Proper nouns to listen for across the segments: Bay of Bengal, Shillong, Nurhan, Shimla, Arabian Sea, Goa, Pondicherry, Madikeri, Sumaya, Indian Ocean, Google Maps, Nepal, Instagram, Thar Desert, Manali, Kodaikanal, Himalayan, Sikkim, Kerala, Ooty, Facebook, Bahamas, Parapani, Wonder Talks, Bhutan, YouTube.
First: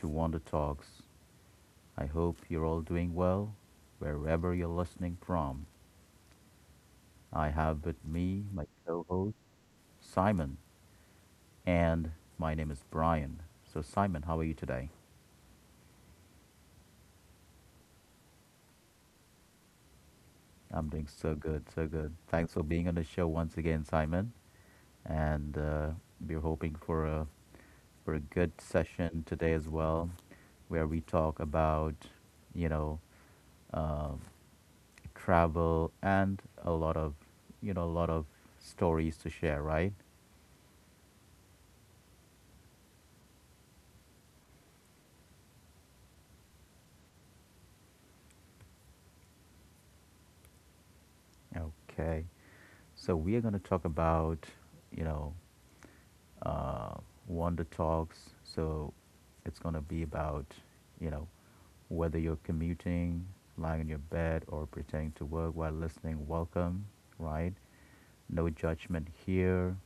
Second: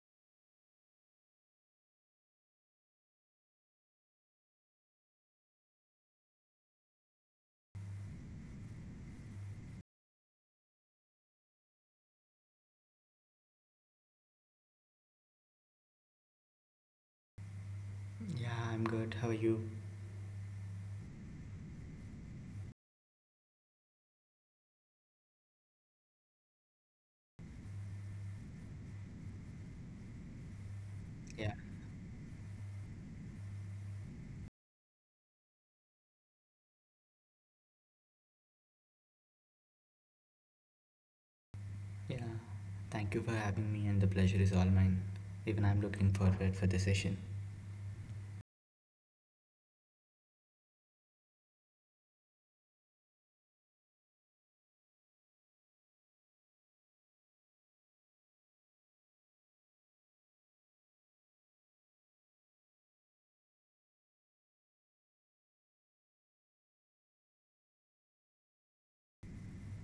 to Wonder Talks. I hope you're all doing well wherever you're listening from. I have with me my co host, Simon, and my name is Brian. So, Simon, how are you today? Yeah, I'm good. How are you? I'm doing so good, so good. Thanks for being on the show once again, Simon. And we're hoping for a good session today as well, where we talk Yeah, about you know um travel and a lot of stories to share, right? yeah. Thank you for having me, and the pleasure is all mine. Even I'm looking forward for the session. Okay, so we are going to talk about you know uh, Wanda Talks. So it's going to be about, you know, whether you're commuting, lying in your bed, or pretending to work while listening, welcome, right? No judgment here.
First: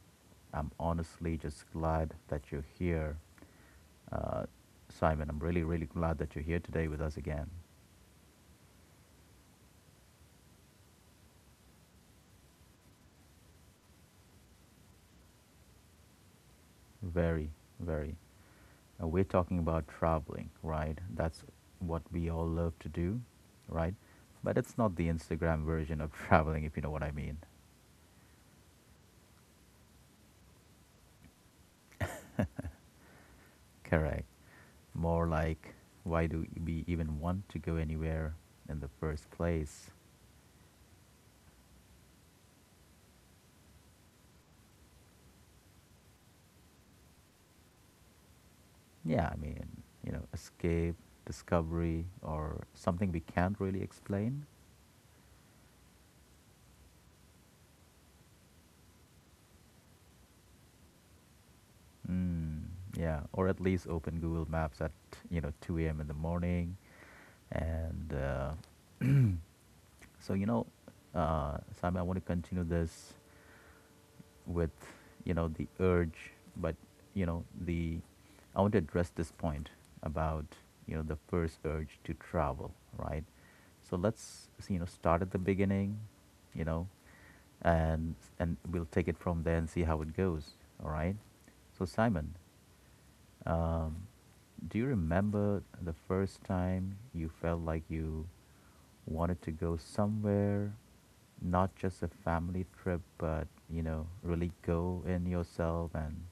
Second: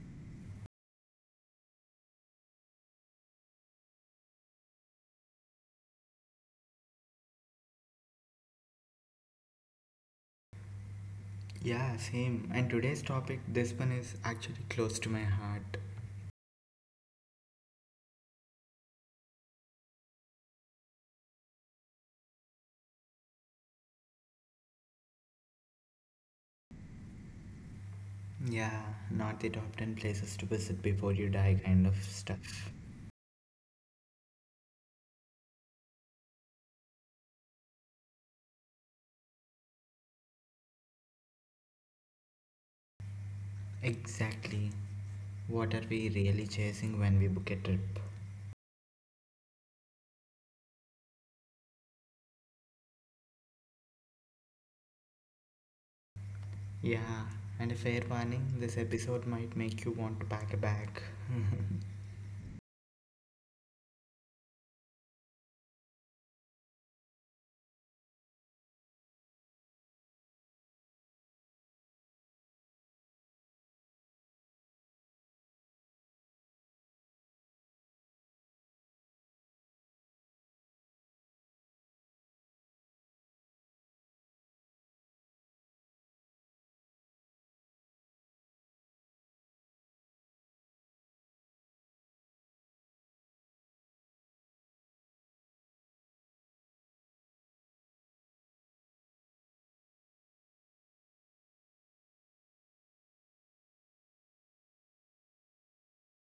I'm honestly just glad that you're here. Uh, Simon, I'm really, really glad that you're here today with us again. Yeah, same. And today's topic, this one is actually close to my heart. Very, very. We're talking about traveling, right? That's what we all love to do, right? But it's not the Instagram version of traveling, if you know what I mean. Yeah, not the top 10 places to visit before you die kind of stuff. Correct. More like, why do we even want to go anywhere in the first place? Exactly. What are we really chasing when we book a trip? Yeah, I mean, escape, discovery, or something we can't really explain. Yeah, and a fair warning this episode might make you want to pack a bag. Mm, yeah, or at least open Google Maps at 2 a.m. in the morning, and so, Simon, I want to continue this with the urge, but you know the I want to address this point about the first urge to travel, right? So let's start at the beginning, you know, and we'll take it from there and see how it goes. All right. So, Simon, um, do you remember the first time you felt like you wanted to go somewhere, not just a family trip, but, really go in yourself and,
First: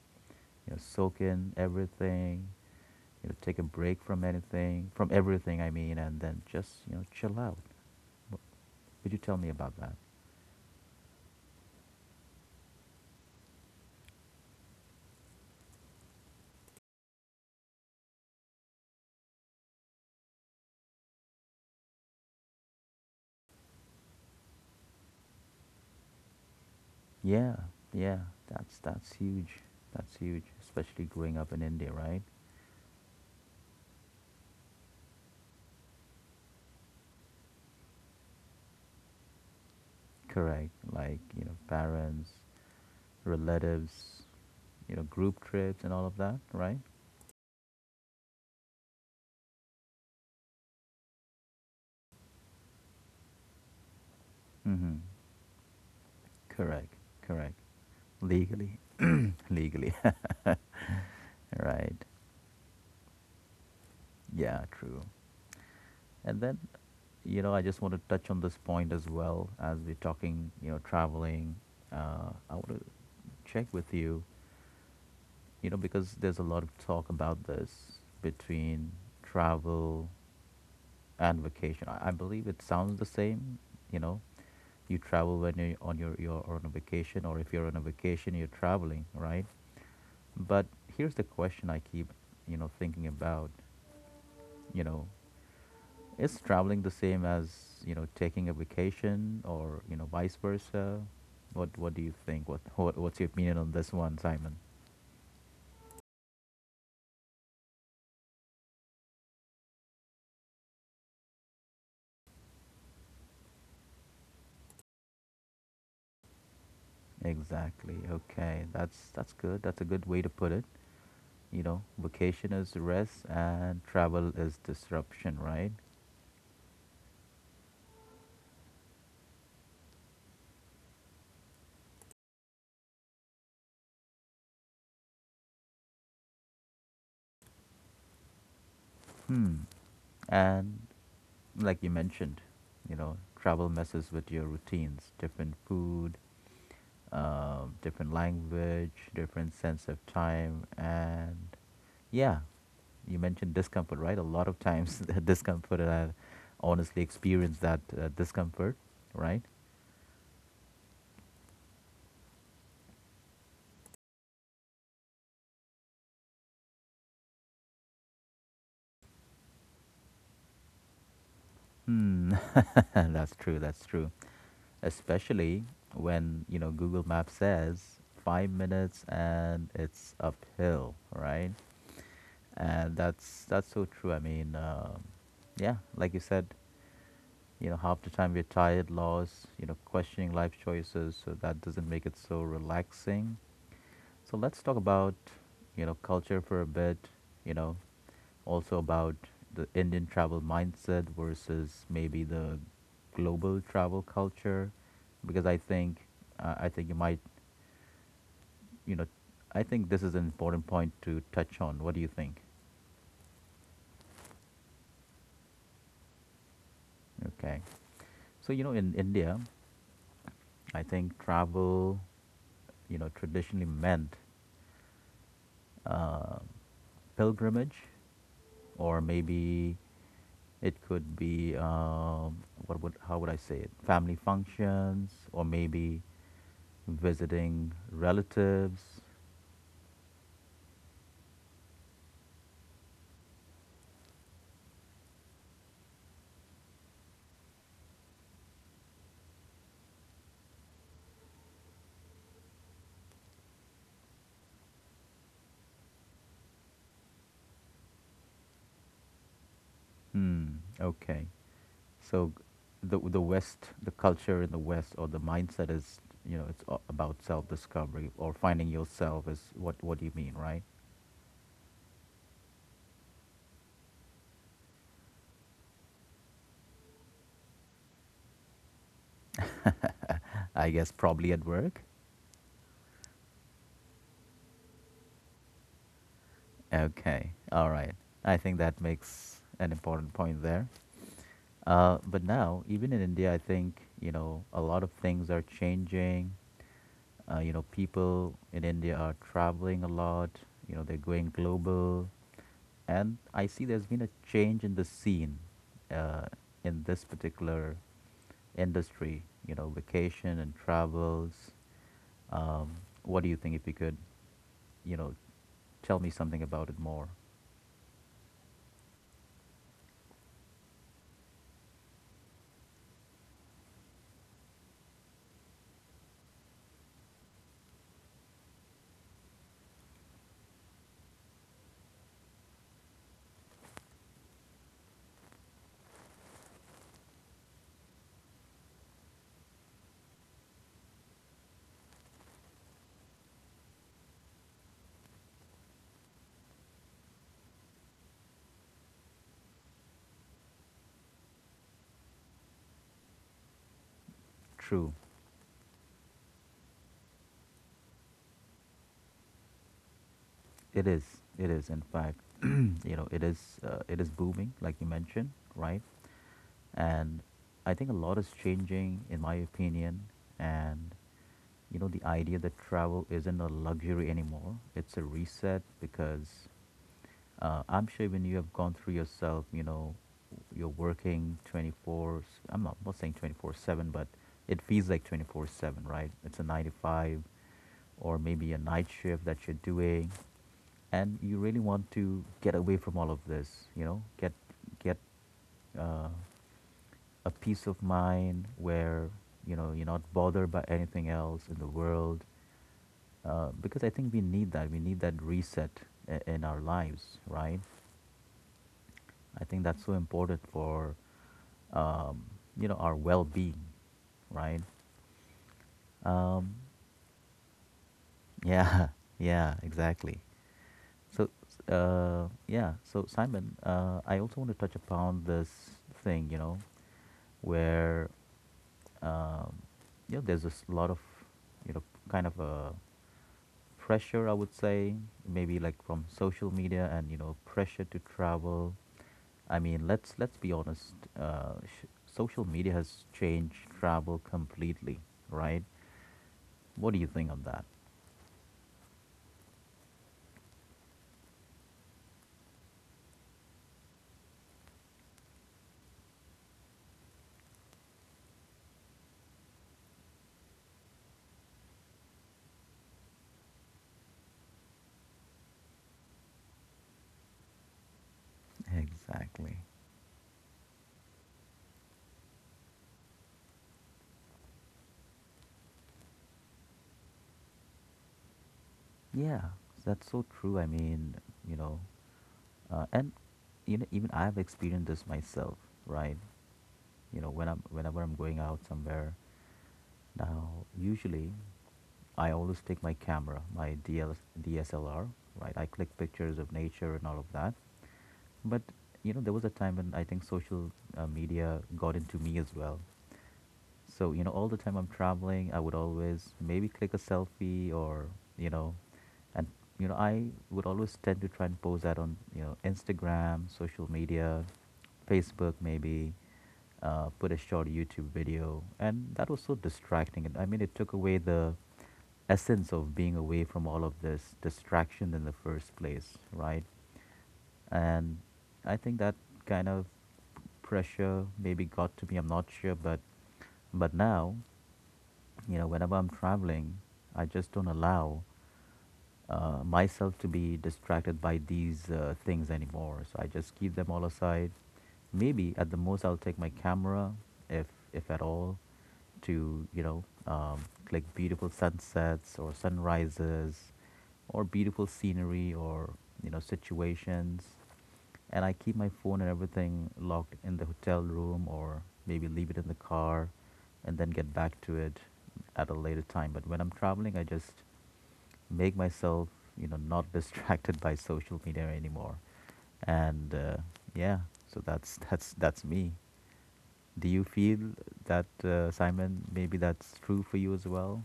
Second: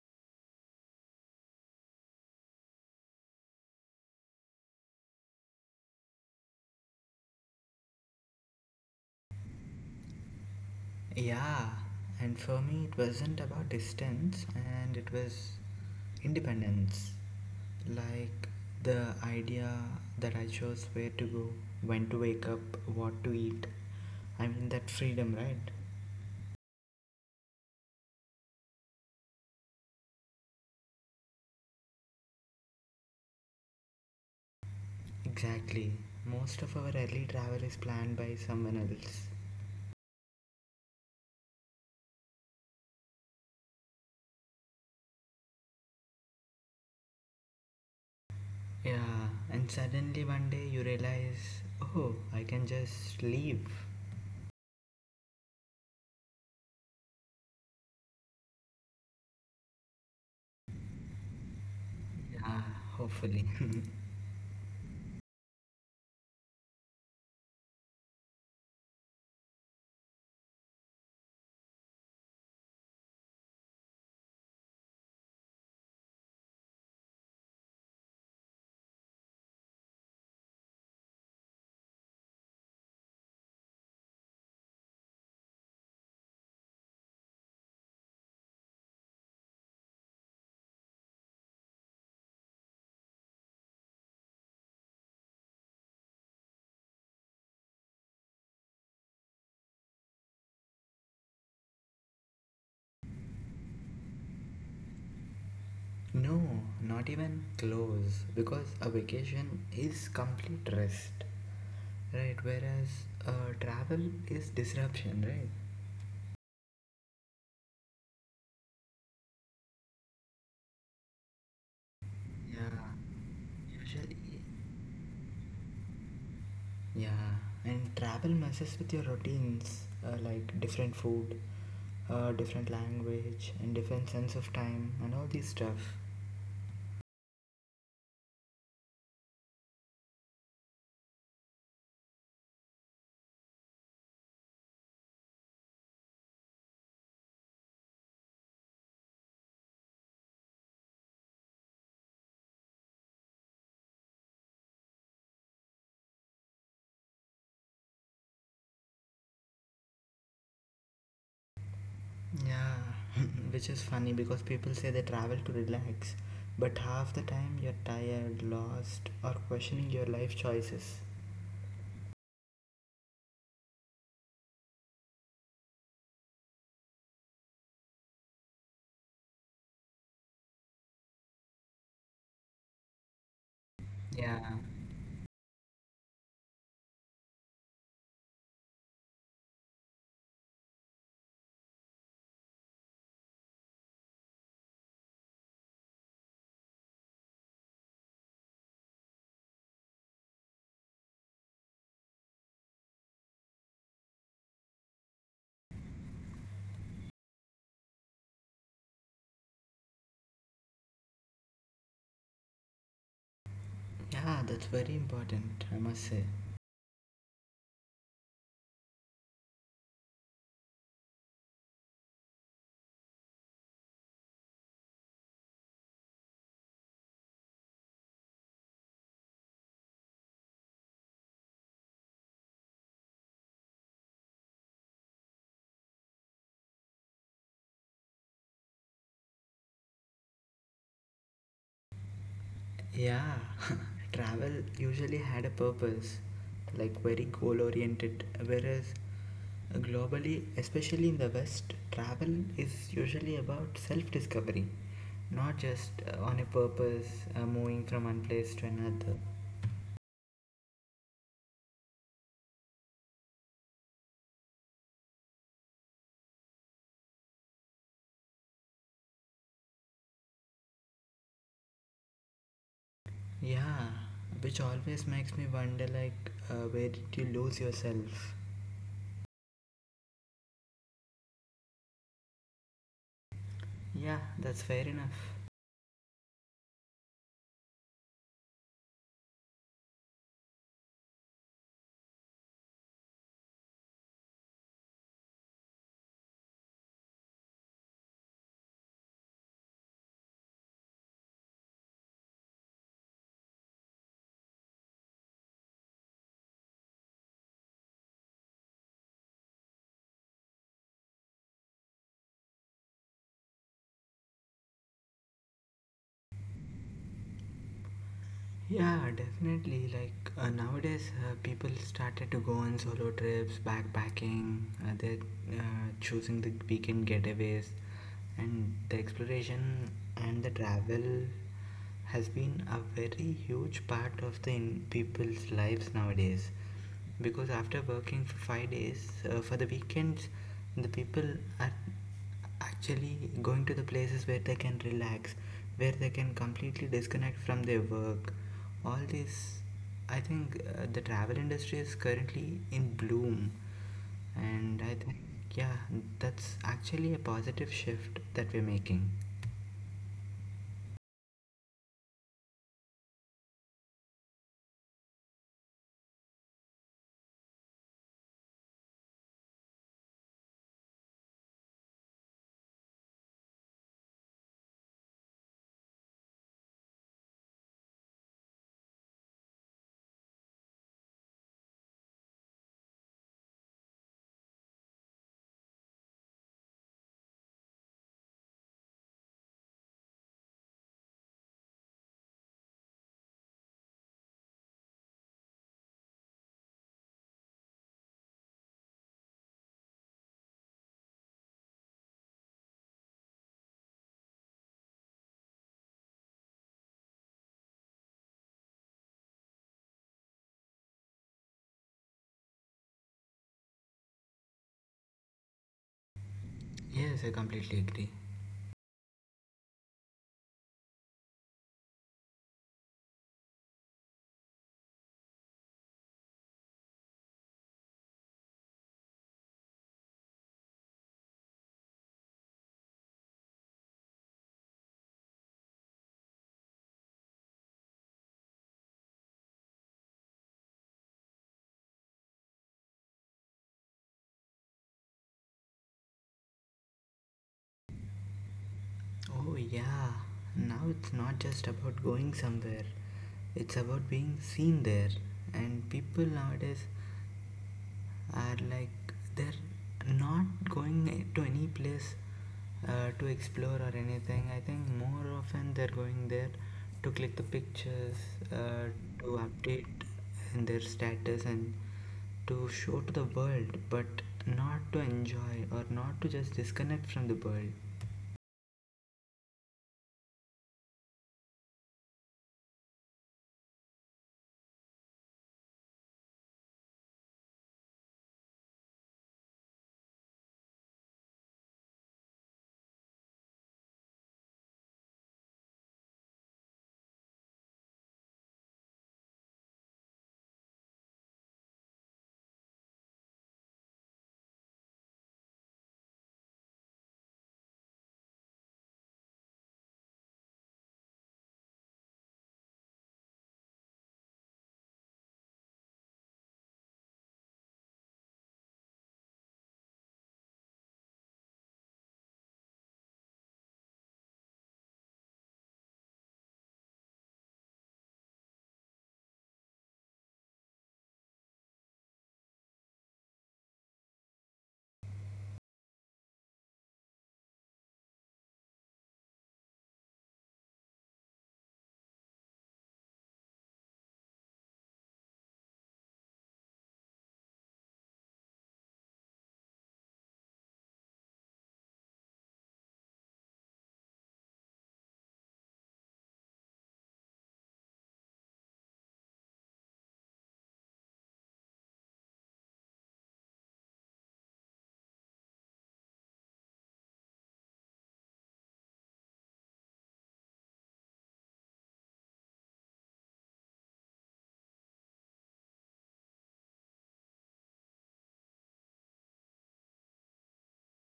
soak in everything, take a break from anything, from everything, I mean, and then just, chill out. W- Could you tell me about that? Yeah, and for me, it wasn't about distance and it was independence. Like the idea that I chose where to go, when to wake up, what to eat. I mean, that freedom, right? Yeah, yeah, that's huge. That's huge, especially growing up in India, right? Exactly. Most of our early travel is planned by someone else. Correct. Like, parents, relatives, group trips and all of that, right? Yeah, and suddenly one day you realize, oh, I can just leave. Mm-hmm. Correct. Correct. Legally. Legally. Right. Yeah, hopefully. Yeah, true. And then, I just want to touch on this point as well as we're talking, traveling. I want to check with you. Because there's a lot of talk about this between travel and vacation. I believe it sounds the same, you know. You travel when you're on your you're on a vacation, or if you're on a vacation, you're traveling, right? But here's the question I keep thinking about. You know, is traveling the same as taking a vacation, or, vice versa? What do you think? What's your opinion on this one, Simon? No, not even close. Because a vacation is complete rest, right? Whereas uh, travel is disruption, right? Exactly. Okay. That's good. That's a good way to put it. Vacation Yeah, is rest and usually. travel is disruption, right? Yeah, and travel messes with your routines, like different food, different language, and different sense of time, and all these stuff. Hmm. And like you mentioned, travel messes with your routines, different food, different language, different sense of time, and yeah, you mentioned discomfort, right? A lot of times the discomfort, and I honestly experienced that discomfort, right? Yeah, which is funny because people say they travel to relax, but half the time you're tired, lost, or questioning your life choices. Hmm. That's true. That's true. Especially when Google Maps says 5 minutes and it's uphill, right? And that's so true. I Yeah, mean, yeah, like you said, half the time we're tired, lost, questioning life choices. So that doesn't make it so relaxing. So let's talk about, culture for a bit, you know, also about the Indian travel mindset versus maybe the global travel culture, because I think you might, you know, I think this is an important point to touch on. What do you think? yeah, that's very important, I must say. Okay. So, in India, I think travel, traditionally meant uh, pilgrimage, or maybe it could be what would how would I say it? Family functions, or maybe visiting relatives. Yeah, travel usually had a purpose, like very goal oriented, whereas globally, especially in the West, travel is usually about self discovery, not just on a purpose, moving from one place to another. Hmm. Okay. So the West, the culture in the West, or the mindset is about self discovery or finding yourself is what do you mean, right? Yeah, which always makes me wonder like, where did you lose yourself? I guess probably at work. Yeah, that's fair enough. Okay, all right. I think that makes an important point there. But now, even in India, I think a lot of things are changing. People in India are traveling a lot. They're going global, and I see there's been a change in the scene uh, in this particular industry. You know, vacation and travels. What do you think? If you could, you know, tell me something about it more. Yeah, definitely. Like nowadays, people started to go on solo trips, backpacking. They're choosing the weekend getaways, and the exploration and the travel has been a very huge part of the people's lives nowadays. Because after working for 5 days for the weekends, the people are actually, going to the places where they can relax, where they can completely disconnect from their work. All this, I think the travel industry is currently in bloom. And True. I think, yeah, that's actually a positive shift that we're making. It is. It is. In fact, it is. It is booming, like you mentioned, right? And I think a lot is changing, in my opinion. And the idea that travel isn't a luxury anymore, it's a reset, because I'm sure when you have gone through yourself, you're working I'm not saying 24/7, but it feels like 24/7, right? It's a 9 to 5 or maybe a night shift that you're doing. And you really want to get away from all of this, get, get uh, a peace of mind where you're not bothered by anything else in the world because I think we need that reset in our lives, right. I think that's so important for um, our well-being, right. um, Yes, I completely agree. yeah, yeah, exactly. So, yeah. So, Simon, I also want to touch upon this thing, where, um, there's a lot of, you know, kind of a pressure, I would say, maybe like from social media and, pressure to travel. I mean, let's be honest. Social media has changed travel completely, right? What do you think on that? Oh, yeah. Now it's not just about going somewhere, it's about being seen there. And people nowadays are like they're not going to any place to explore or anything. I think more often they're going there to click the pictures, uh, to Exactly. update in their status and to show to the world, but not to enjoy or not to just disconnect from the world. Yeah, that's so true. I mean, you know, and even I've experienced this myself, right? Whenever I'm going out somewhere, now usually I always take my camera, my D S L R, right? I click pictures of nature and all of that. But there was a time when I think social media got into me as well, so, all the time I'm traveling, I would always maybe click a selfie. Or, you know, and, you know, I would always tend to try and post that on, Instagram, social media, Facebook maybe, put a short YouTube video. And that was so distracting. And I mean, it took away the essence of being away from all of this distraction in the first place, right? And I think that kind of pressure maybe got to me, I'm not sure, but now, whenever I'm traveling, I just don't allow myself to be distracted by these things anymore. So I just keep them all aside. Maybe at the most I'll take my camera, if if at all, to like beautiful sunsets or sunrises, or beautiful scenery or situations, and I keep my phone and everything locked in the hotel room or maybe leave it in the car and then get back to it at a later time. But when I'm traveling, I just make myself not distracted by social media anymore. And yeah, so that's that's me. Do you feel that Simon? Maybe that's true for you as well.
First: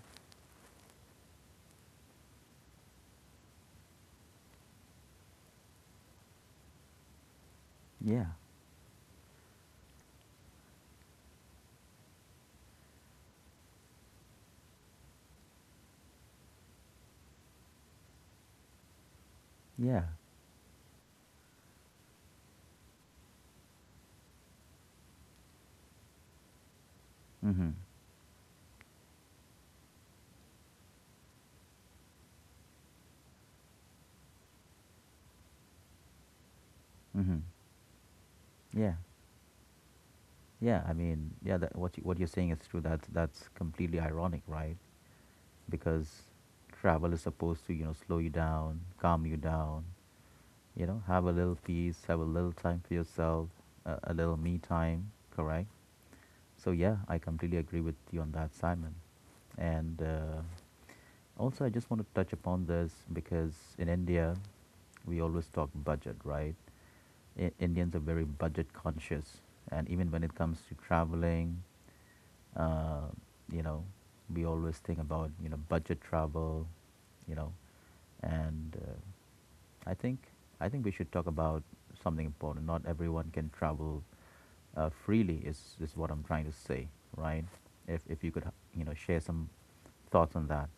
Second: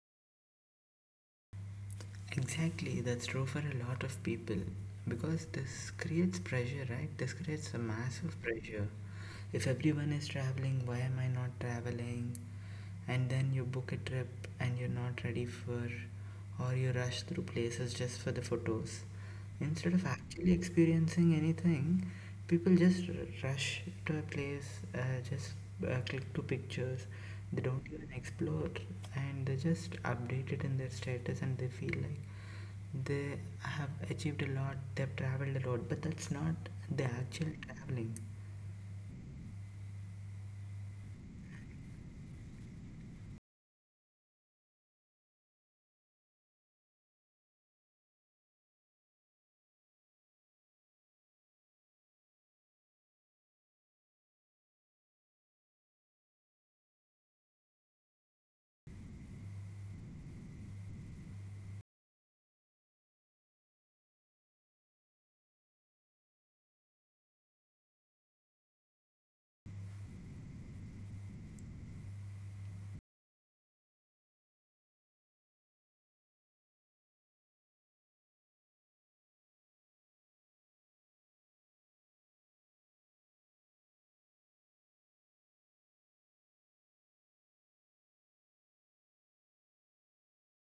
Exactly, that's true for a lot of people because this creates pressure, right? This creates a Yeah, massive pressure. If everyone is traveling, why am I not traveling? And then you book a trip and you're not ready for, or you rush through places just for the photos. Instead yeah. of actually experiencing anything, people just rush to a place, just click to pictures. They Mhm. don't even explore and they just update it in their status and they feel like they have achieved a lot, they've traveled a lot, but that's not the Mhm. actual traveling. Yeah. Yeah, I mean, yeah, what you're saying is true. That's completely ironic, right? Because travel is supposed to, slow you down, calm you down, have a little peace, have a little time for yourself, a little me time, correct? So yeah, I completely agree with you on that, Simon. And also, I just want to touch upon this because in India, we always talk budget, right? Indians are very budget conscious, and even when it comes to traveling, uh, you know, we always think about budget travel, you know, and I think we should talk about something important. Not everyone can travel freely is what I'm trying to say, right? If you could, share some thoughts on that.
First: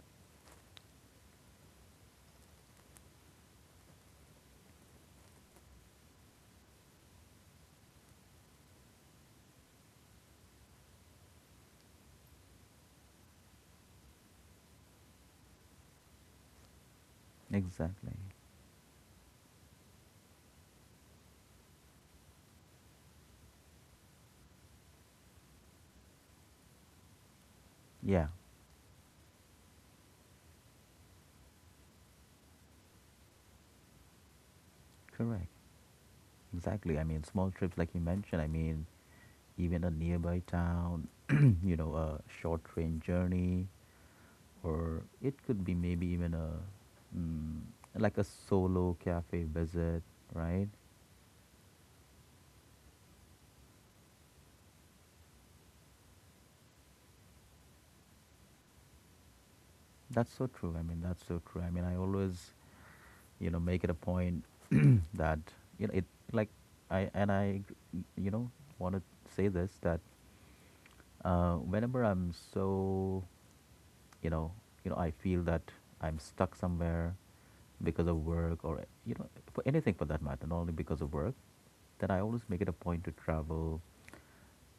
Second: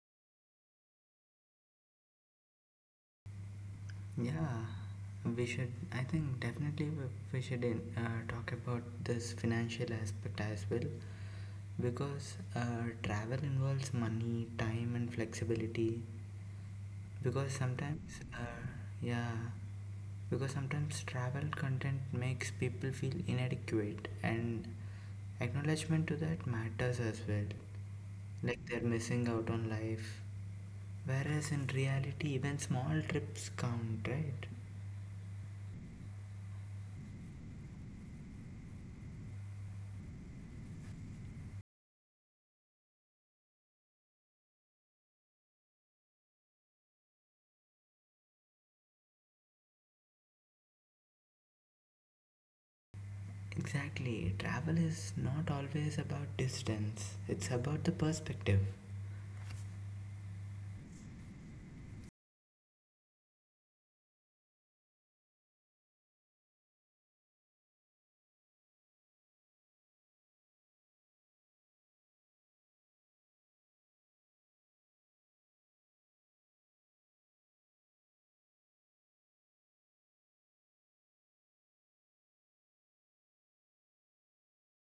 Yeah, we should, I think definitely we should talk about this financial aspect as well because travel involves money, time, and flexibility. Because Exactly. sometimes, uh, yeah, because sometimes travel content makes people feel inadequate, and acknowledgement to that matters as well. Yeah, Like they're missing out on life. Whereas in reality, even small trips count, right? correct. Exactly. I mean, small trips, like you mentioned, I mean, even a nearby town, a short train journey, or it could be maybe even mm, like a solo cafe visit, right? Exactly. Travel is not always about distance, it's about the perspective. That's so true. I mean, that's so true. I mean, I always, make it a point that you know it like I and I, you know, want to say this that whenever I'm you know, I feel that I'm stuck somewhere because of work or for anything for that matter, not only because of work, then I always make it a point to travel.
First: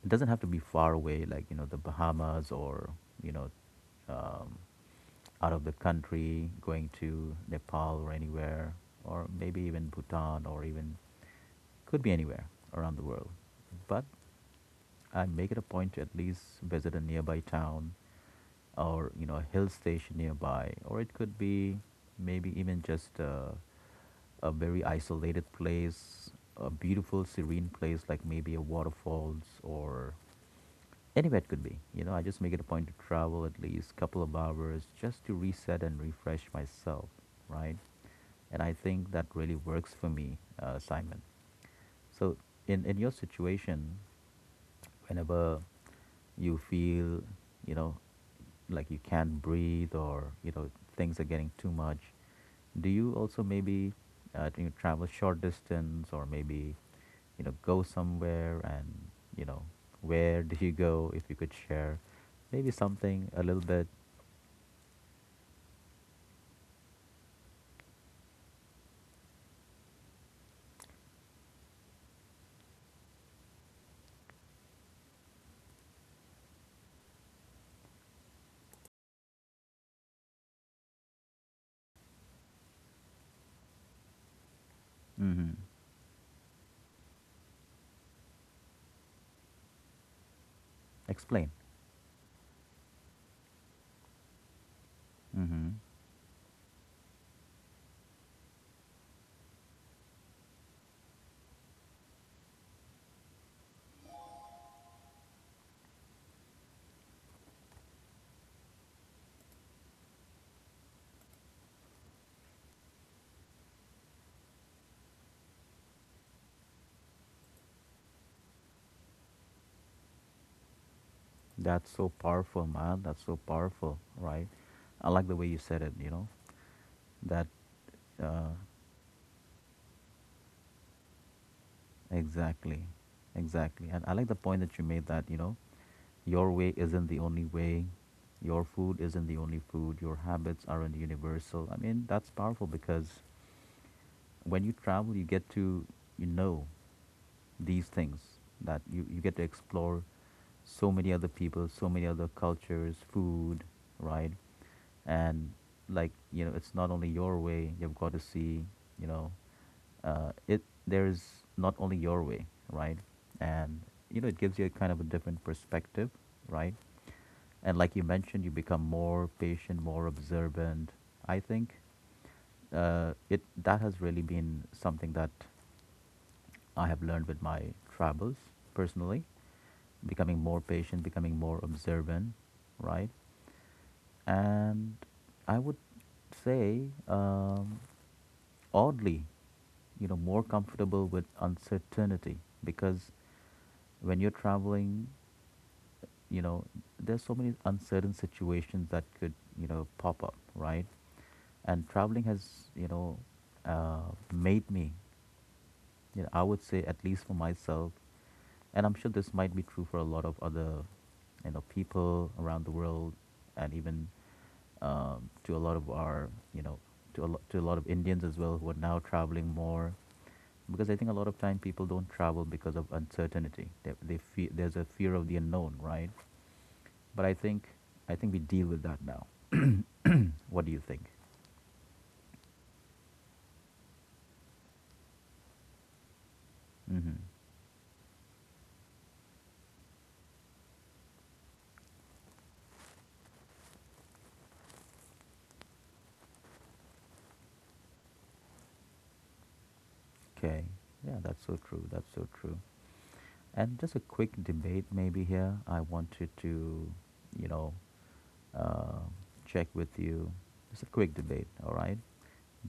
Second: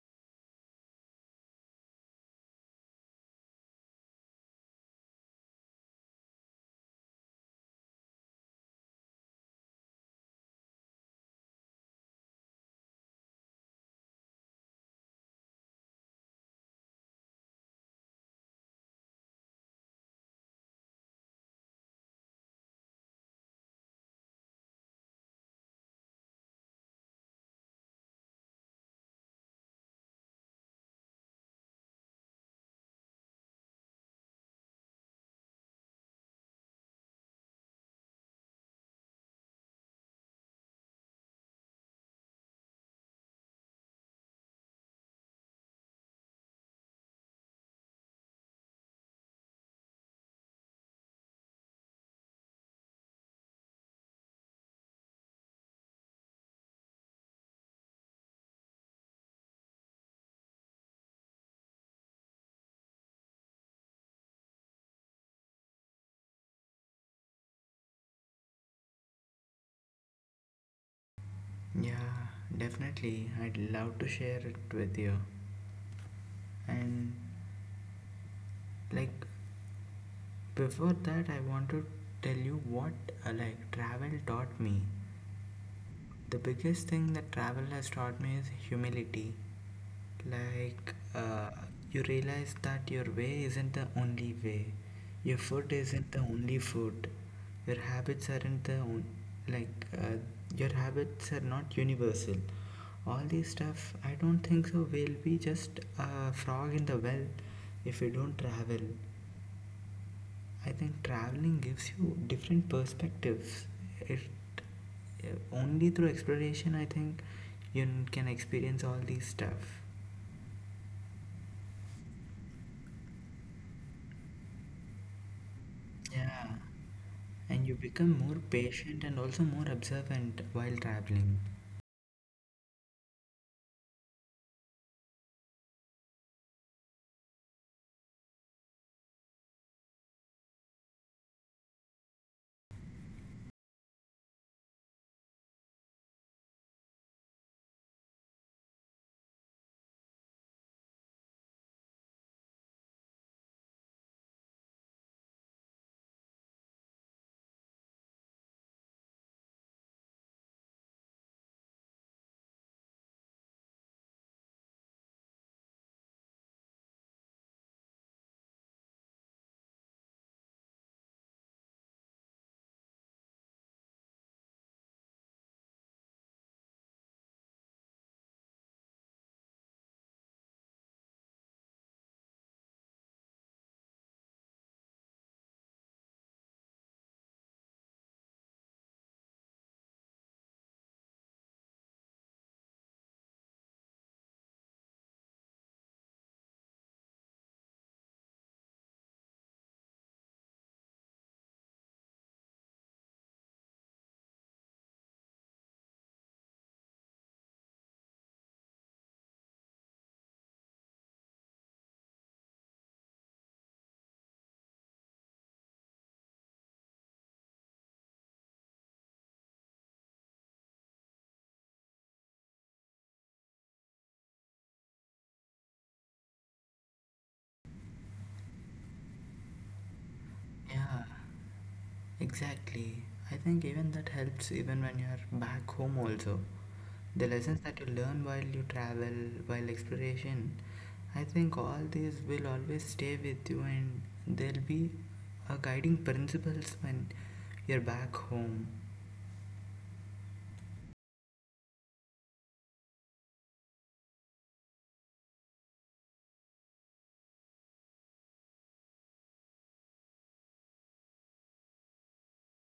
It doesn't have to be far away, like, you know, the Bahamas or, you know, um, out of the country, going to Nepal or anywhere, or maybe even Bhutan or even, could be anywhere around the world. But I make it a point to at least visit a nearby town or, you know, a hill station nearby, or it could be maybe even just, a very isolated place, a beautiful, serene place, like maybe a waterfalls or anywhere it could be. You know, I just make it a point to travel at least couple of hours just to reset and refresh myself, right? And I think that really works for me, Simon. So, in your situation, whenever you feel, you know, like you can't breathe or, you know, things are getting too much, do you also maybe do you travel short distance or maybe, you know, go somewhere and, you know, where do you go if you could share maybe something a little bit? Yeah, definitely. I'd love to share it with you. And like before that, I want to tell you what like travel taught me. Mm-hmm. The biggest thing that travel has taught me is humility. Like, Explain. You realize that your way isn't the only way. Your Mm-hmm. food isn't the only food. Your habits aren't the like your habits are not universal. All these stuff, I don't think so. We'll be just a frog in the well if we don't travel. I think traveling gives you different perspectives. It Only through exploration, I think, you can experience all these stuff. That's so powerful, man. That's so powerful, right? I like the way you said it, you know. Yeah. That, And you become more uh, patient and also more observant while traveling. exactly, exactly. And I like the point that you made that, you know, your way isn't the only way, your food isn't the only food, your habits aren't universal. I mean, that's powerful because when you travel, you get to you know these things that you get to explore so many other people, so many other cultures, food, right? And like you know, it's not only your way. You've got to see, you know, it. There's not only your way, right? And you know, it gives you a kind of a different perspective, right? And like you mentioned, you become more patient, more observant. I think it that has really been something that I have learned with my travels personally, becoming more patient, becoming more observant, right? And I would say, oddly, you know, more comfortable with uncertainty because when you're traveling, you know there's so many uncertain situations that could you know pop up, right? And traveling has you know made me you know, I would say at least for myself, and I'm sure this might be true for a lot of other you know people around the world, and even to a lot of our you know to a lot of Indians as well who are now traveling more, because I think a lot of time people don't travel because of uncertainty. They fear, there's a fear of the unknown, right? But I think we deal with that now. What do you think? Yeah, exactly. I think even that helps even when you're back home also. Hmm. The lessons that you learn while you travel, while exploration, I think all these will always stay with you and they'll be a guiding principles when you're back home. Okay. Yeah, that's so true. That's so true. And just a quick debate, maybe here. I wanted to, you know, uh, check with you. Just a quick debate, all right?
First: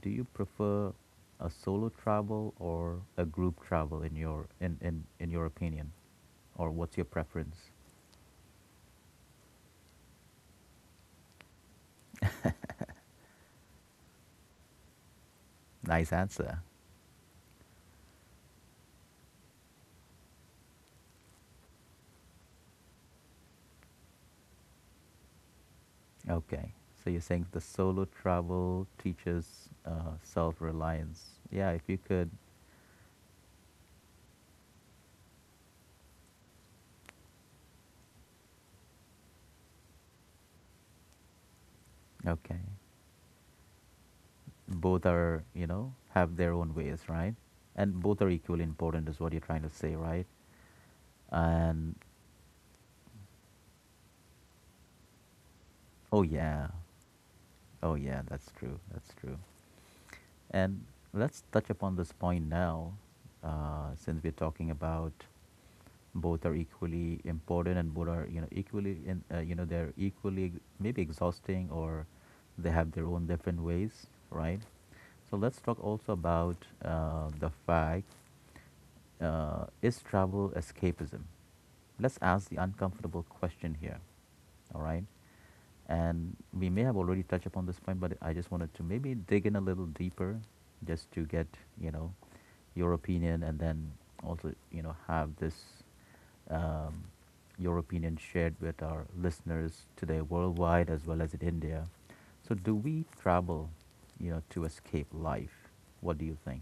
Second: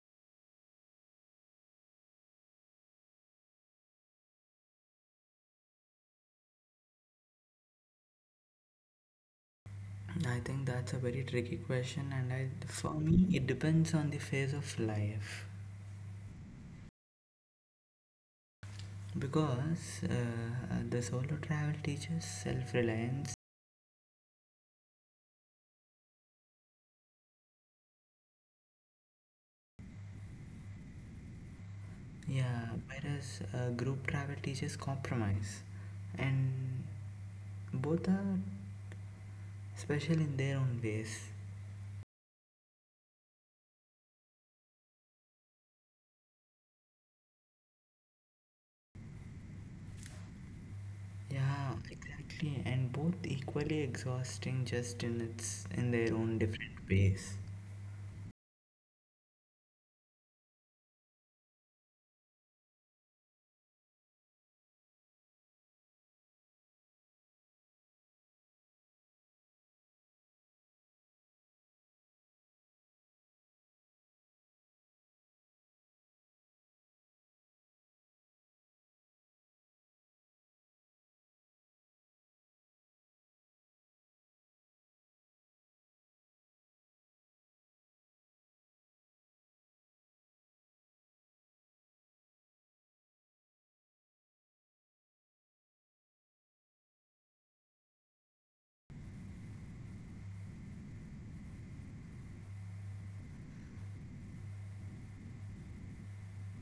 Do you prefer a solo travel or a group travel in your opinion, or what's your preference? I think that's a very tricky question and I for me it depends on the phase of life. Nice answer. Because the solo travel teaches self reliance, Okay, so you're saying the solo travel teaches self reliance. Yeah, if you could. yeah, whereas group travel teaches compromise, and both are special in their own ways. Okay. Both are you know have their own ways, right? And both are equally important is what you're trying to say, right? Yeah, And exactly, and both equally exhausting, just in their oh own yeah, different ways. oh yeah, that's true, that's true. And let's touch upon this point now, since we're talking about both are equally important and both are you know equally you know they're maybe exhausting, or they have their own different ways, right? So let's talk also about the fact, is travel escapism? Let's ask the uncomfortable question here, all right? And we may have already touched upon this point, but I just wanted to maybe dig in a little deeper, just to get, you know, your opinion, and then also, you know, have this, um, your opinion shared with our listeners today worldwide as well as in India. So, do we travel, you know, to escape life? What do you think?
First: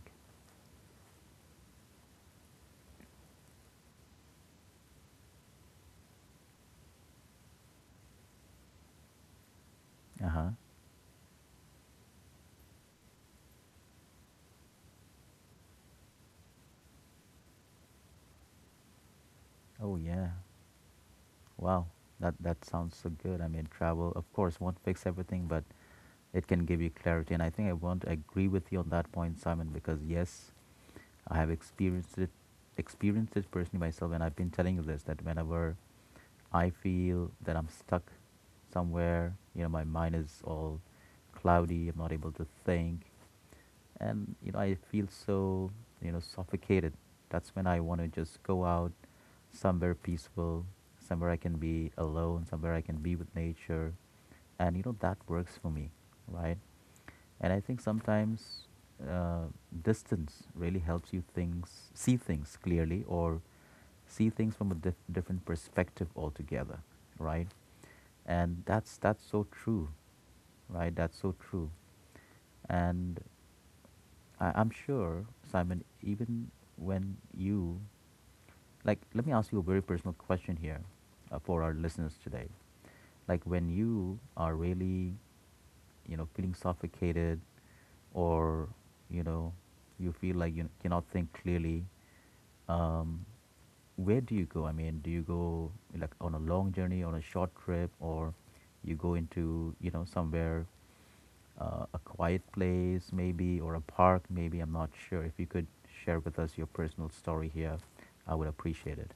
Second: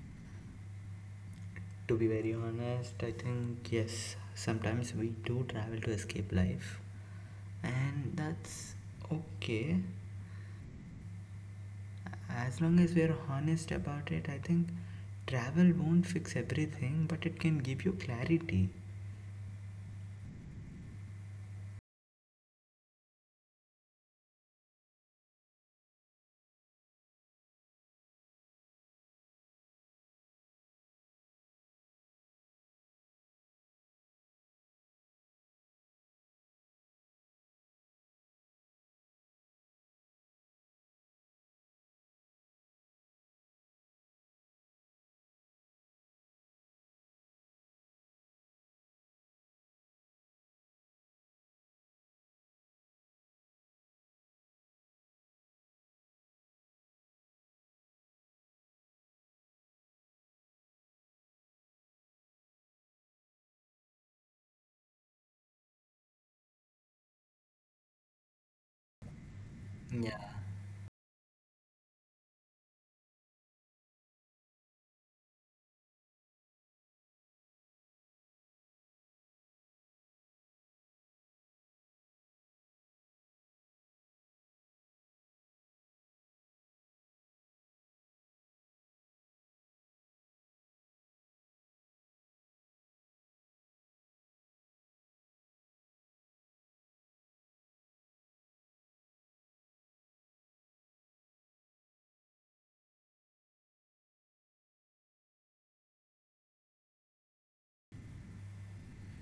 To be very honest, I think yes, sometimes we do travel to escape life, and that's okay. Uh huh. As long as we're honest about it, I think travel won't fix everything, but it can give you clarity. Oh, yeah. Wow, that that sounds so good. I mean, travel, of course, won't fix everything, but it can give you clarity. And I think I want to agree with you on that point, Simon, because yes, I have experienced it personally myself, and I've been telling you this that whenever I feel that I'm stuck somewhere, you know, my mind is all cloudy. I'm not able to think, and you know I feel so you know suffocated. That's when I want to just go out somewhere peaceful, somewhere I can be alone, somewhere I can be with nature, and you know that works for me, right? And I think sometimes uh, distance really helps you things see things clearly, or see things from a different perspective altogether, right? And that's so true, Yeah. right? That's so true. And I'm sure, Simon, even when you, like, let me ask you a very personal question here for our listeners today. Like, when you are really, you know, feeling suffocated or, you know, you feel like you cannot think clearly, um, where do you go? I mean, do you go like on a long journey, on a short trip, or you go into, you know, somewhere? Uh, a quiet place, maybe, or a park, maybe. I'm not sure. If you could share with us your personal story here, I would appreciate it.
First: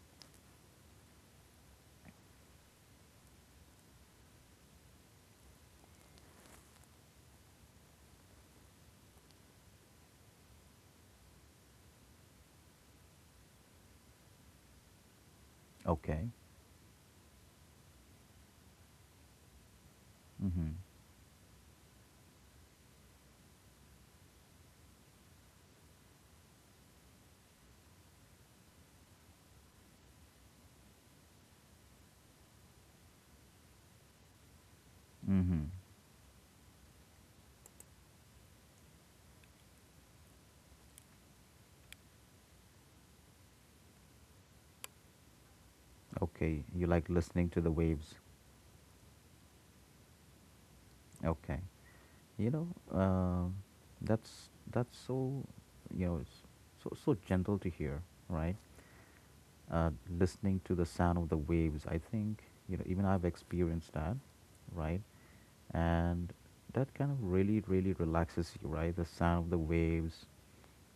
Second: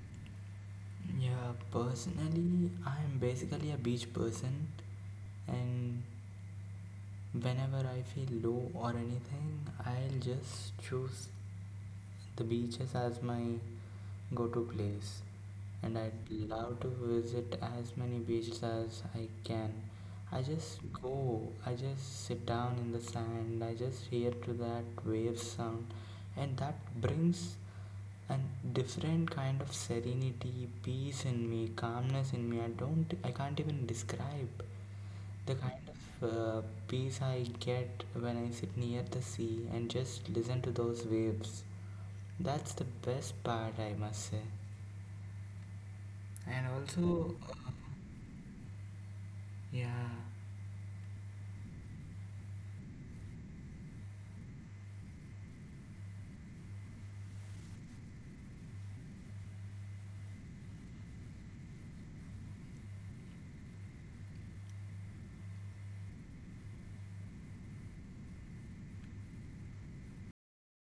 Yeah, personally, I am basically a beach person, and whenever I feel low or anything, I'll just choose the beaches as my go to place. And Okay. I'd love to visit as many beaches as I can. Mm-hmm. I just sit down in the sand, I just hear to that wave sound, and that brings a different kind of serenity, peace in me, calmness in me. I can't even describe the Mm-hmm. kind of peace I get when I sit near the sea and just listen to those waves. That's the best part, I must say. Okay. And You like also, listening to the waves. yeah. Okay. You know, um, that's so, you know, it's so so gentle to hear, right? uh, Listening to the sound of the waves. I think you know even I've experienced that, right? And that kind of really really relaxes you, right? The sound of the waves,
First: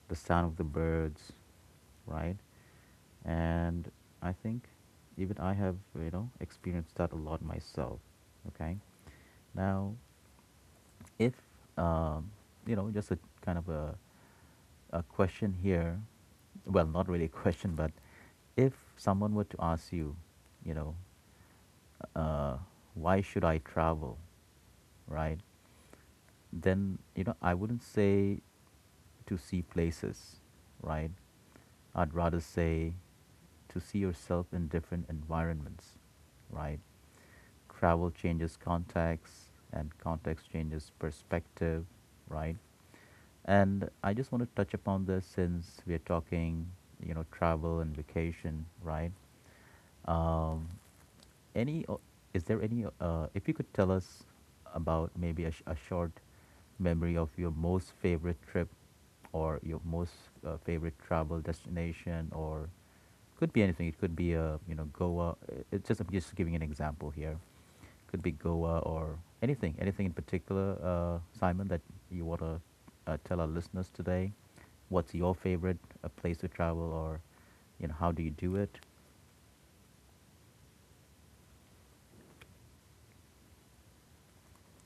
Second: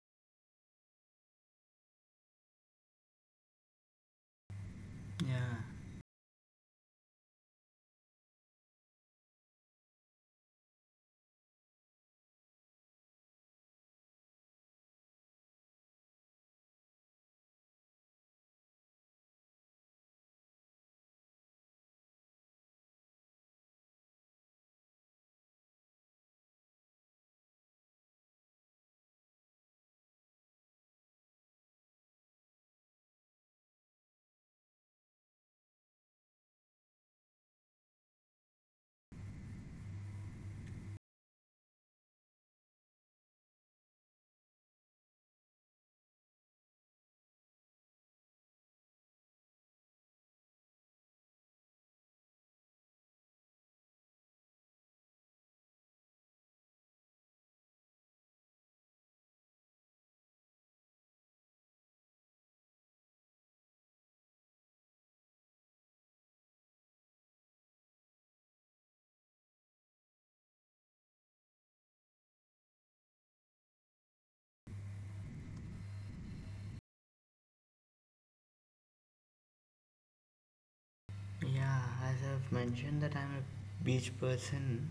the sound of the birds, right? And I think even I Yeah, have you know experienced that a lot myself. Okay, now. If, um, you know, just a kind of a question here, well, not really a question, but if someone were to ask you, you know, uh, why should I travel, right? Then, you know, I wouldn't say to see places, right? I'd rather say to see yourself in different environments, right? Travel changes context and context changes perspective, right? And I just want to touch upon this since we're talking, you know, travel and vacation, right? Um, any, o- is there any, if you could tell us about maybe a short memory of your most favorite trip, or your most favorite travel destination, or could be anything. It could be, a you know, Goa. It's just, I'm just giving an example here. Could be Goa or anything, anything in particular, Simon, that you want to tell our listeners today. What's your favorite place to travel, or, you know, how do you do it? yeah. As I've mentioned that I'm a beach person,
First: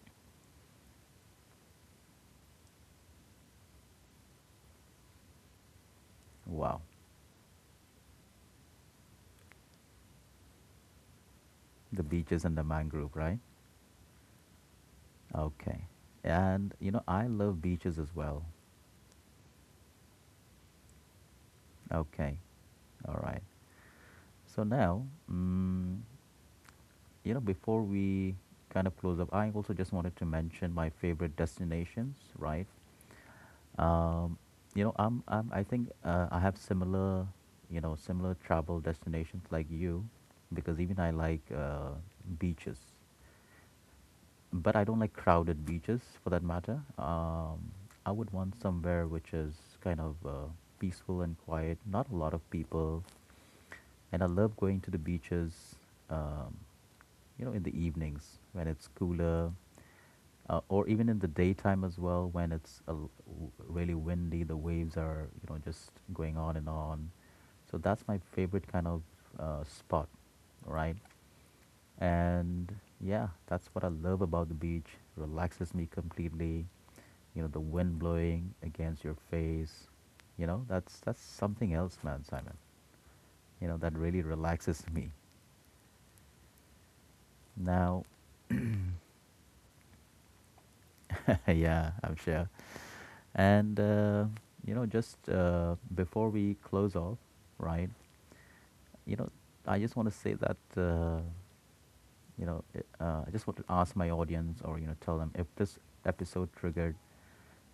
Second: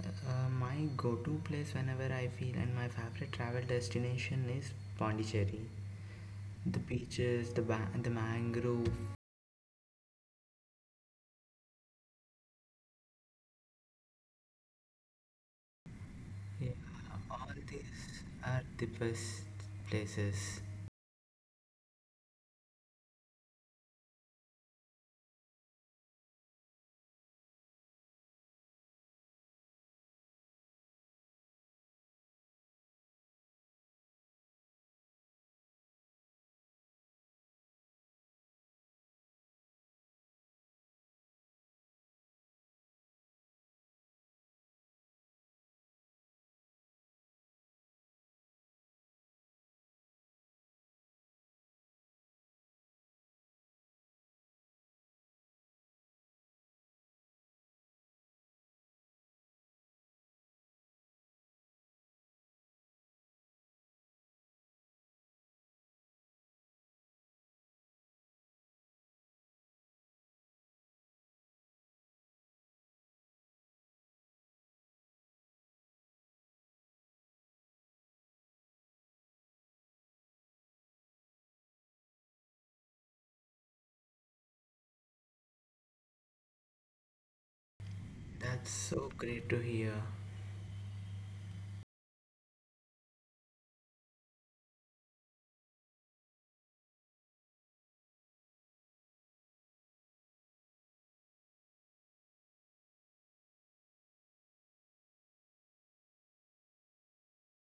my go-to place whenever I feel and my favorite travel destination is Pondicherry. Wow. The beaches, the mangrove, The beaches and the mangrove, right? Okay. yeah, And, you know, I all love beaches as these well. are the best places. Okay. All right. So now, mm, you know, before we kind of close up, I also just wanted to mention my favorite destinations, right? Um, you know, I think I have similar, you know, similar travel destinations like you, because even I like beaches, but I don't like crowded beaches for that matter. I would want somewhere which is kind of peaceful and quiet, not a lot of people. And I love going to the beaches, um, you know, in the evenings when it's cooler, or even in the daytime as well when it's really windy, the waves are, you know, just going on and on. So that's my favorite kind of spot, right? And yeah, that's what I love about the beach. Relaxes me completely. You know, the wind blowing against your face. You know, that's something else, man, Simon. You know, that really relaxes me. Now, That's so great to hear. yeah, I'm sure. And you know, just before we close off, right? You know, I just want to say that. I just want to ask my audience or, you know, tell them if this episode triggered,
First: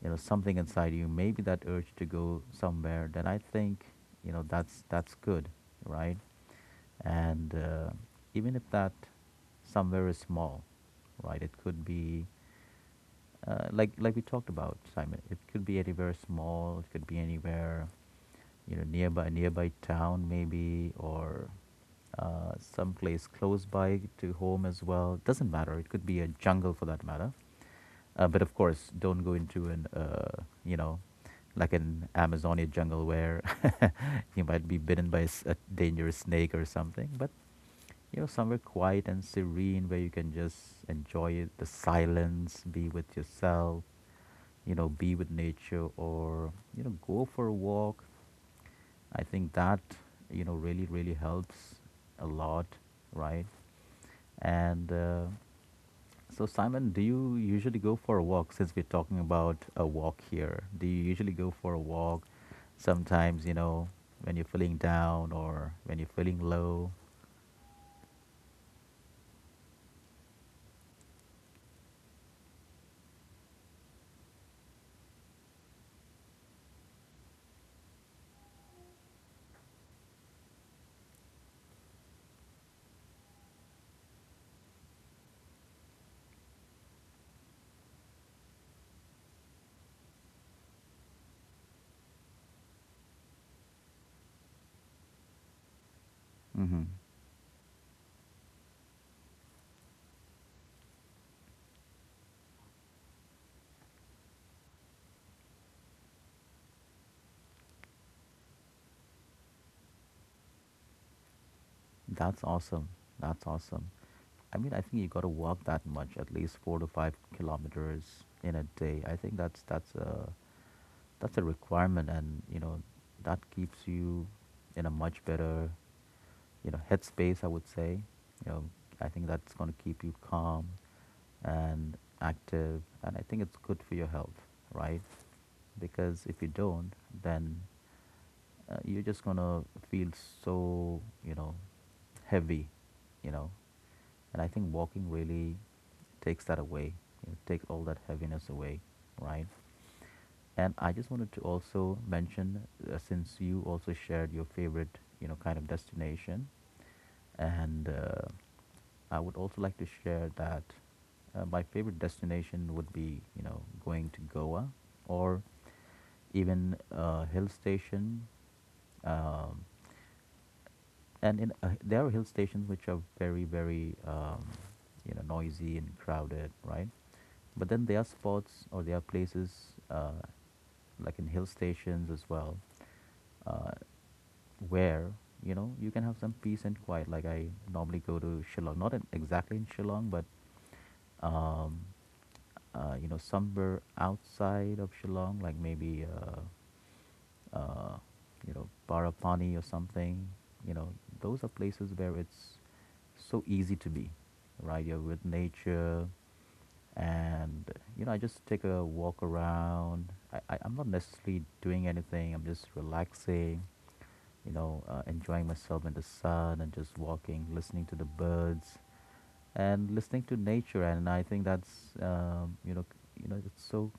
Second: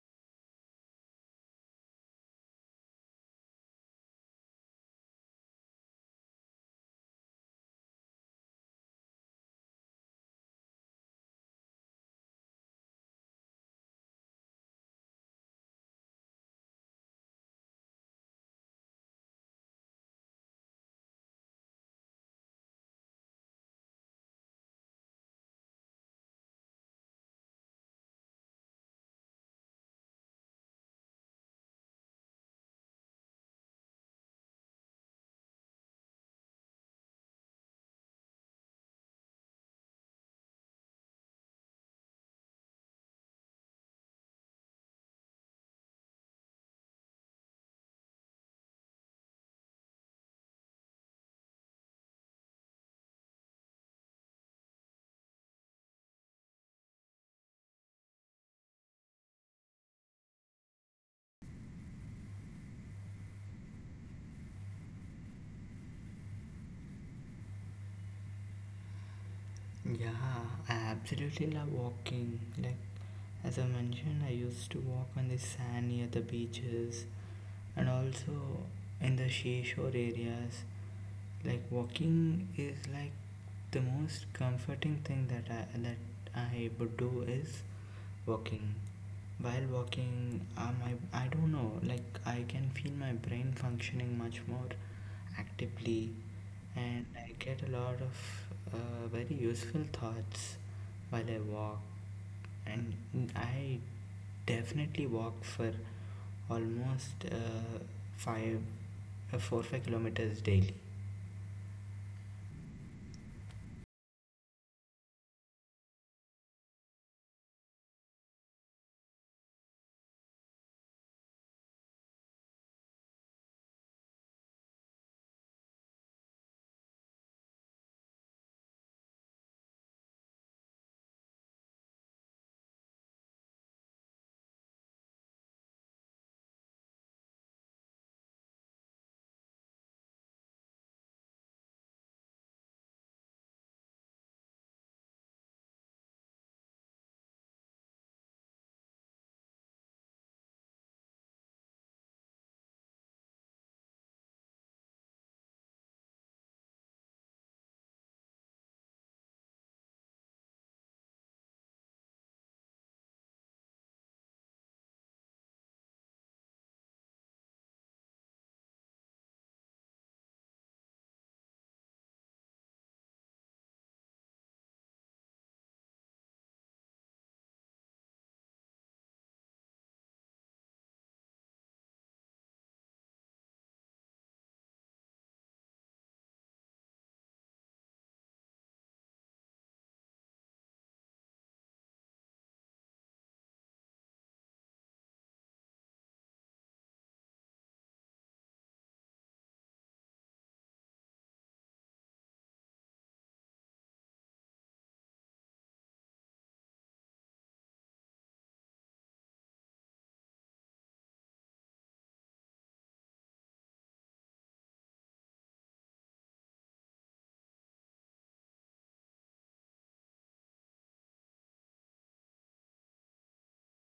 you know, something inside you, maybe that urge to go somewhere, then I think, you know, that's good, right? And even if that somewhere is small, right, it could be like we talked about, Simon. It could be anywhere small. It could be anywhere, you know, nearby town maybe, or someplace close by to home as well. Doesn't matter. It could be a jungle for that matter. But of course, don't go into an like an Amazonia jungle where you might be bitten by a dangerous snake or something. But somewhere quiet and serene where you can just enjoy it, the silence, be with yourself, be with nature or, go for a walk. I think that really, really helps a lot, right? And so, Simon, do you usually go for a walk since we're talking about a walk here? Do you usually go for a walk sometimes, when you're feeling down or when you're feeling low? Yeah, I absolutely love walking. Like as I mentioned, I used to walk on the sand near the beaches and also in the seashore areas. Like walking is like the most comforting thing that I would do is walking. While walking, I don't know. Like I can feel my brain functioning much more actively, Mm hmm. and I get a lot of very useful thoughts while I walk. And I definitely walk for almost five, four, 5 kilometers daily. That's awesome. That's awesome. I mean, I think you got to walk that much, at least 4 to 5 kilometers in a day. I think that's a requirement, and that keeps you in a much better headspace. I would say, you know, I think that's going to keep you calm and active, and I think it's good for your health, right? Because if you don't, then you're just gonna feel so heavy, you know. And I think walking really takes that away, you takes all that heaviness away, right? And I just wanted to also mention, since you also shared your favorite, kind of destination, and I would also like to share that my favorite destination would be, going to Goa or even a hill station. Um, and in there are hill stations which are very noisy and crowded, right? But then there are spots or there are places uh, like in hill stations as well, uh, where you can have some peace and quiet. Like I normally go to Shillong, not in, exactly in Shillong, but um, somewhere outside of Shillong, like maybe uh, Parapani or something. You know, those are places where it's so easy to be, right? You're with nature, and I just take a walk around. I'm not necessarily doing anything. I'm just relaxing, enjoying myself in the sun and just walking, listening to the birds and listening to nature. And I think that's um, you know it's so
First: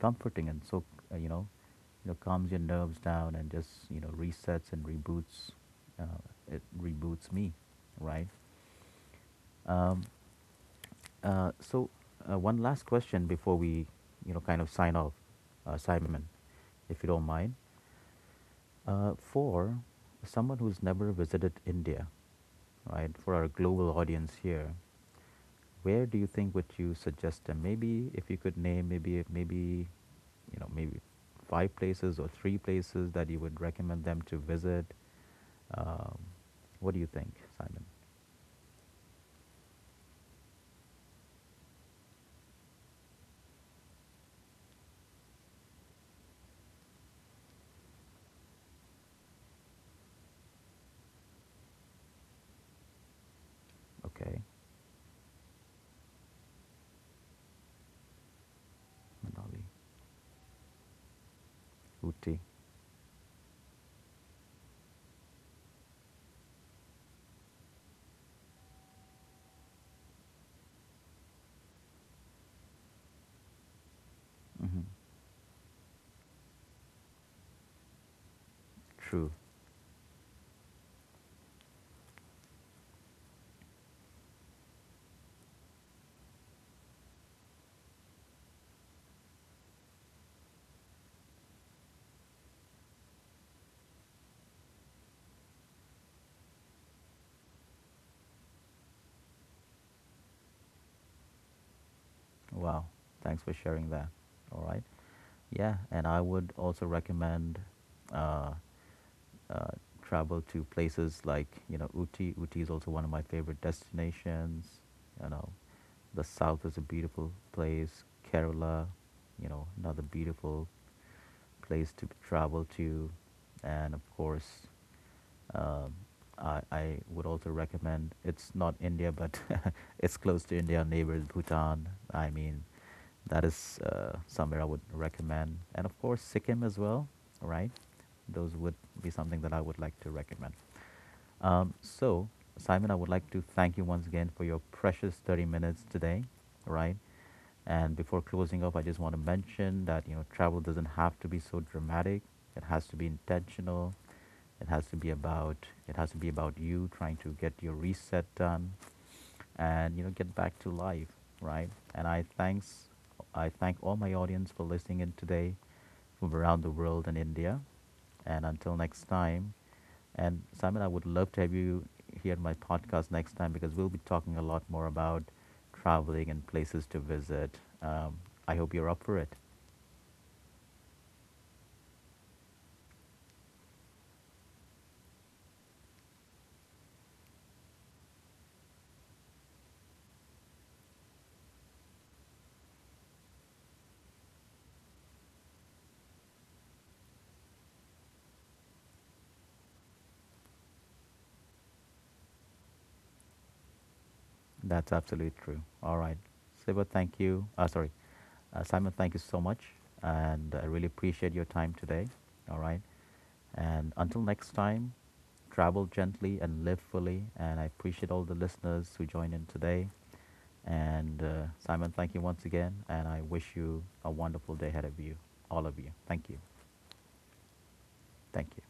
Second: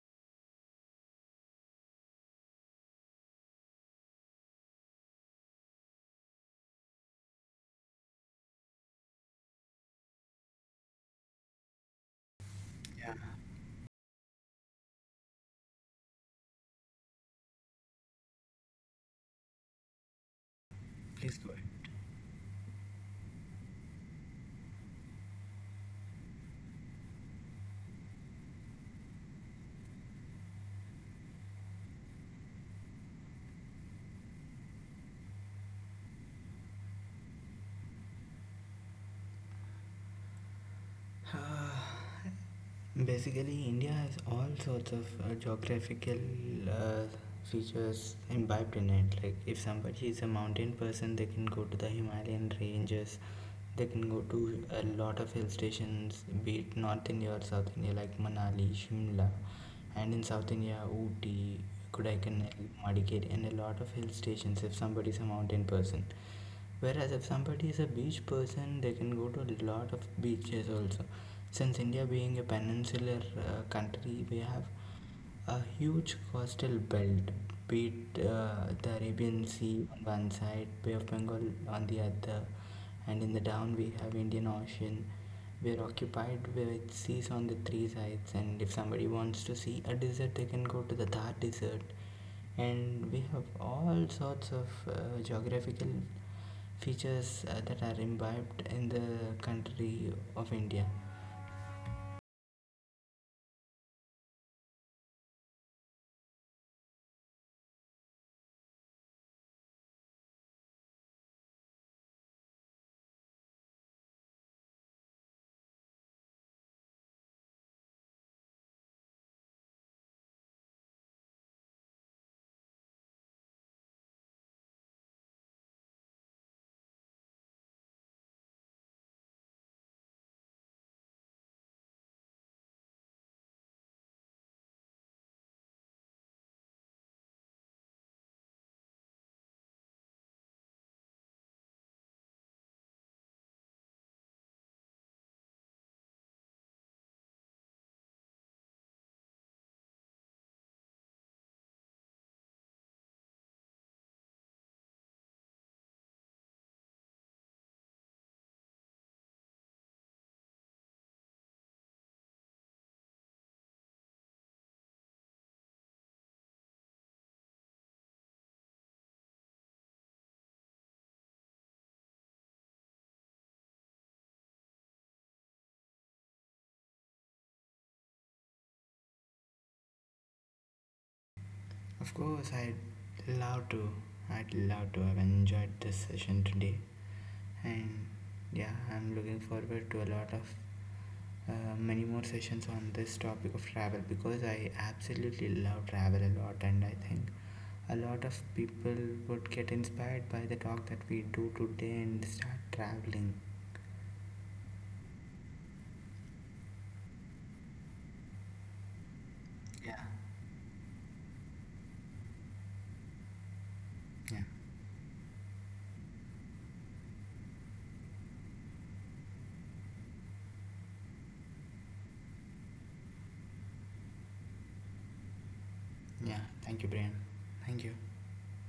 comforting and so uh, you know calms your nerves down, and just resets and reboots. Uh, it reboots me, right? Um, uh, so One last Yeah, question before we kind of sign off, Simon, if you don't mind. For someone who's never please visited go ahead. India, right? For our global audience here, where do you think would you suggest them? Maybe if you could name maybe you know maybe five places or three places that you would recommend them to visit. Um, what do you think, Simon? Basically, India has all sorts of geographical uh, features imbibed in it. Himalayan ranges, they can go Okay, to a lot of hill stations, be it North India or South India, like Manali, Shimla, Manali, and in South India, Ooty, Uti. Kodaikanal, Madikeri, and a lot of hill stations if somebody's a mountain person. Whereas if somebody is a beach person, they can go to a lot of beaches also. Since India being a peninsular country, we have Hmm. a huge coastal belt, be it the True. Arabian Sea on one side, Bay of Bengal on the other, and in the down we have Indian Ocean. We are occupied with seas on the three sides, and if somebody wants to see a desert, they can go to the Thar Desert. And we have all sorts of geographical features that are imbibed in the country of India. Wow. Thanks for sharing that. All right. Yeah, and I would also recommend uh, uh, travel to places like, you know, Uti. Uti is also one of my favorite destinations. You know, the south is a beautiful place. Kerala, you know, another beautiful place to travel to, and of course, um, I would also recommend, it's not India, but it's close to India, neighbors Bhutan. I mean, that is somewhere I would recommend. And of course, Sikkim as well, right? Those would be something that I would like to recommend. So, Simon, I would like to thank you once again for your precious 30 minutes today, right? And before closing up, I just want to mention that, you know, travel doesn't have to be so dramatic. It has to be intentional. It has to be about you trying to get your reset done, and get back to life, right? And I thank all my audience for listening in today from around the world and India. And until next time, and Simon, I would love to have you here on my podcast next time because we'll be talking a lot more about traveling and places to visit. Um, I hope you're up for it. Of course, I'd love to. I'd love to have enjoyed this session today, and yeah, I'm looking forward to a lot of uh, many more sessions on this topic of travel because I absolutely love travel a lot, and I think a lot of people would get inspired by the talk that we do today and start traveling. That's absolutely true. All right. Siva, thank you. Sorry. Simon, thank you so much. Yeah, And I really appreciate your time today. All right. And until yeah, next time, travel gently and live fully. And I appreciate all the listeners who joined in today. And Simon, thank you once again. And I wish you a wonderful day ahead of you, all of you. Thank you. yeah. Thank you, Brian. Thank you. Thank you.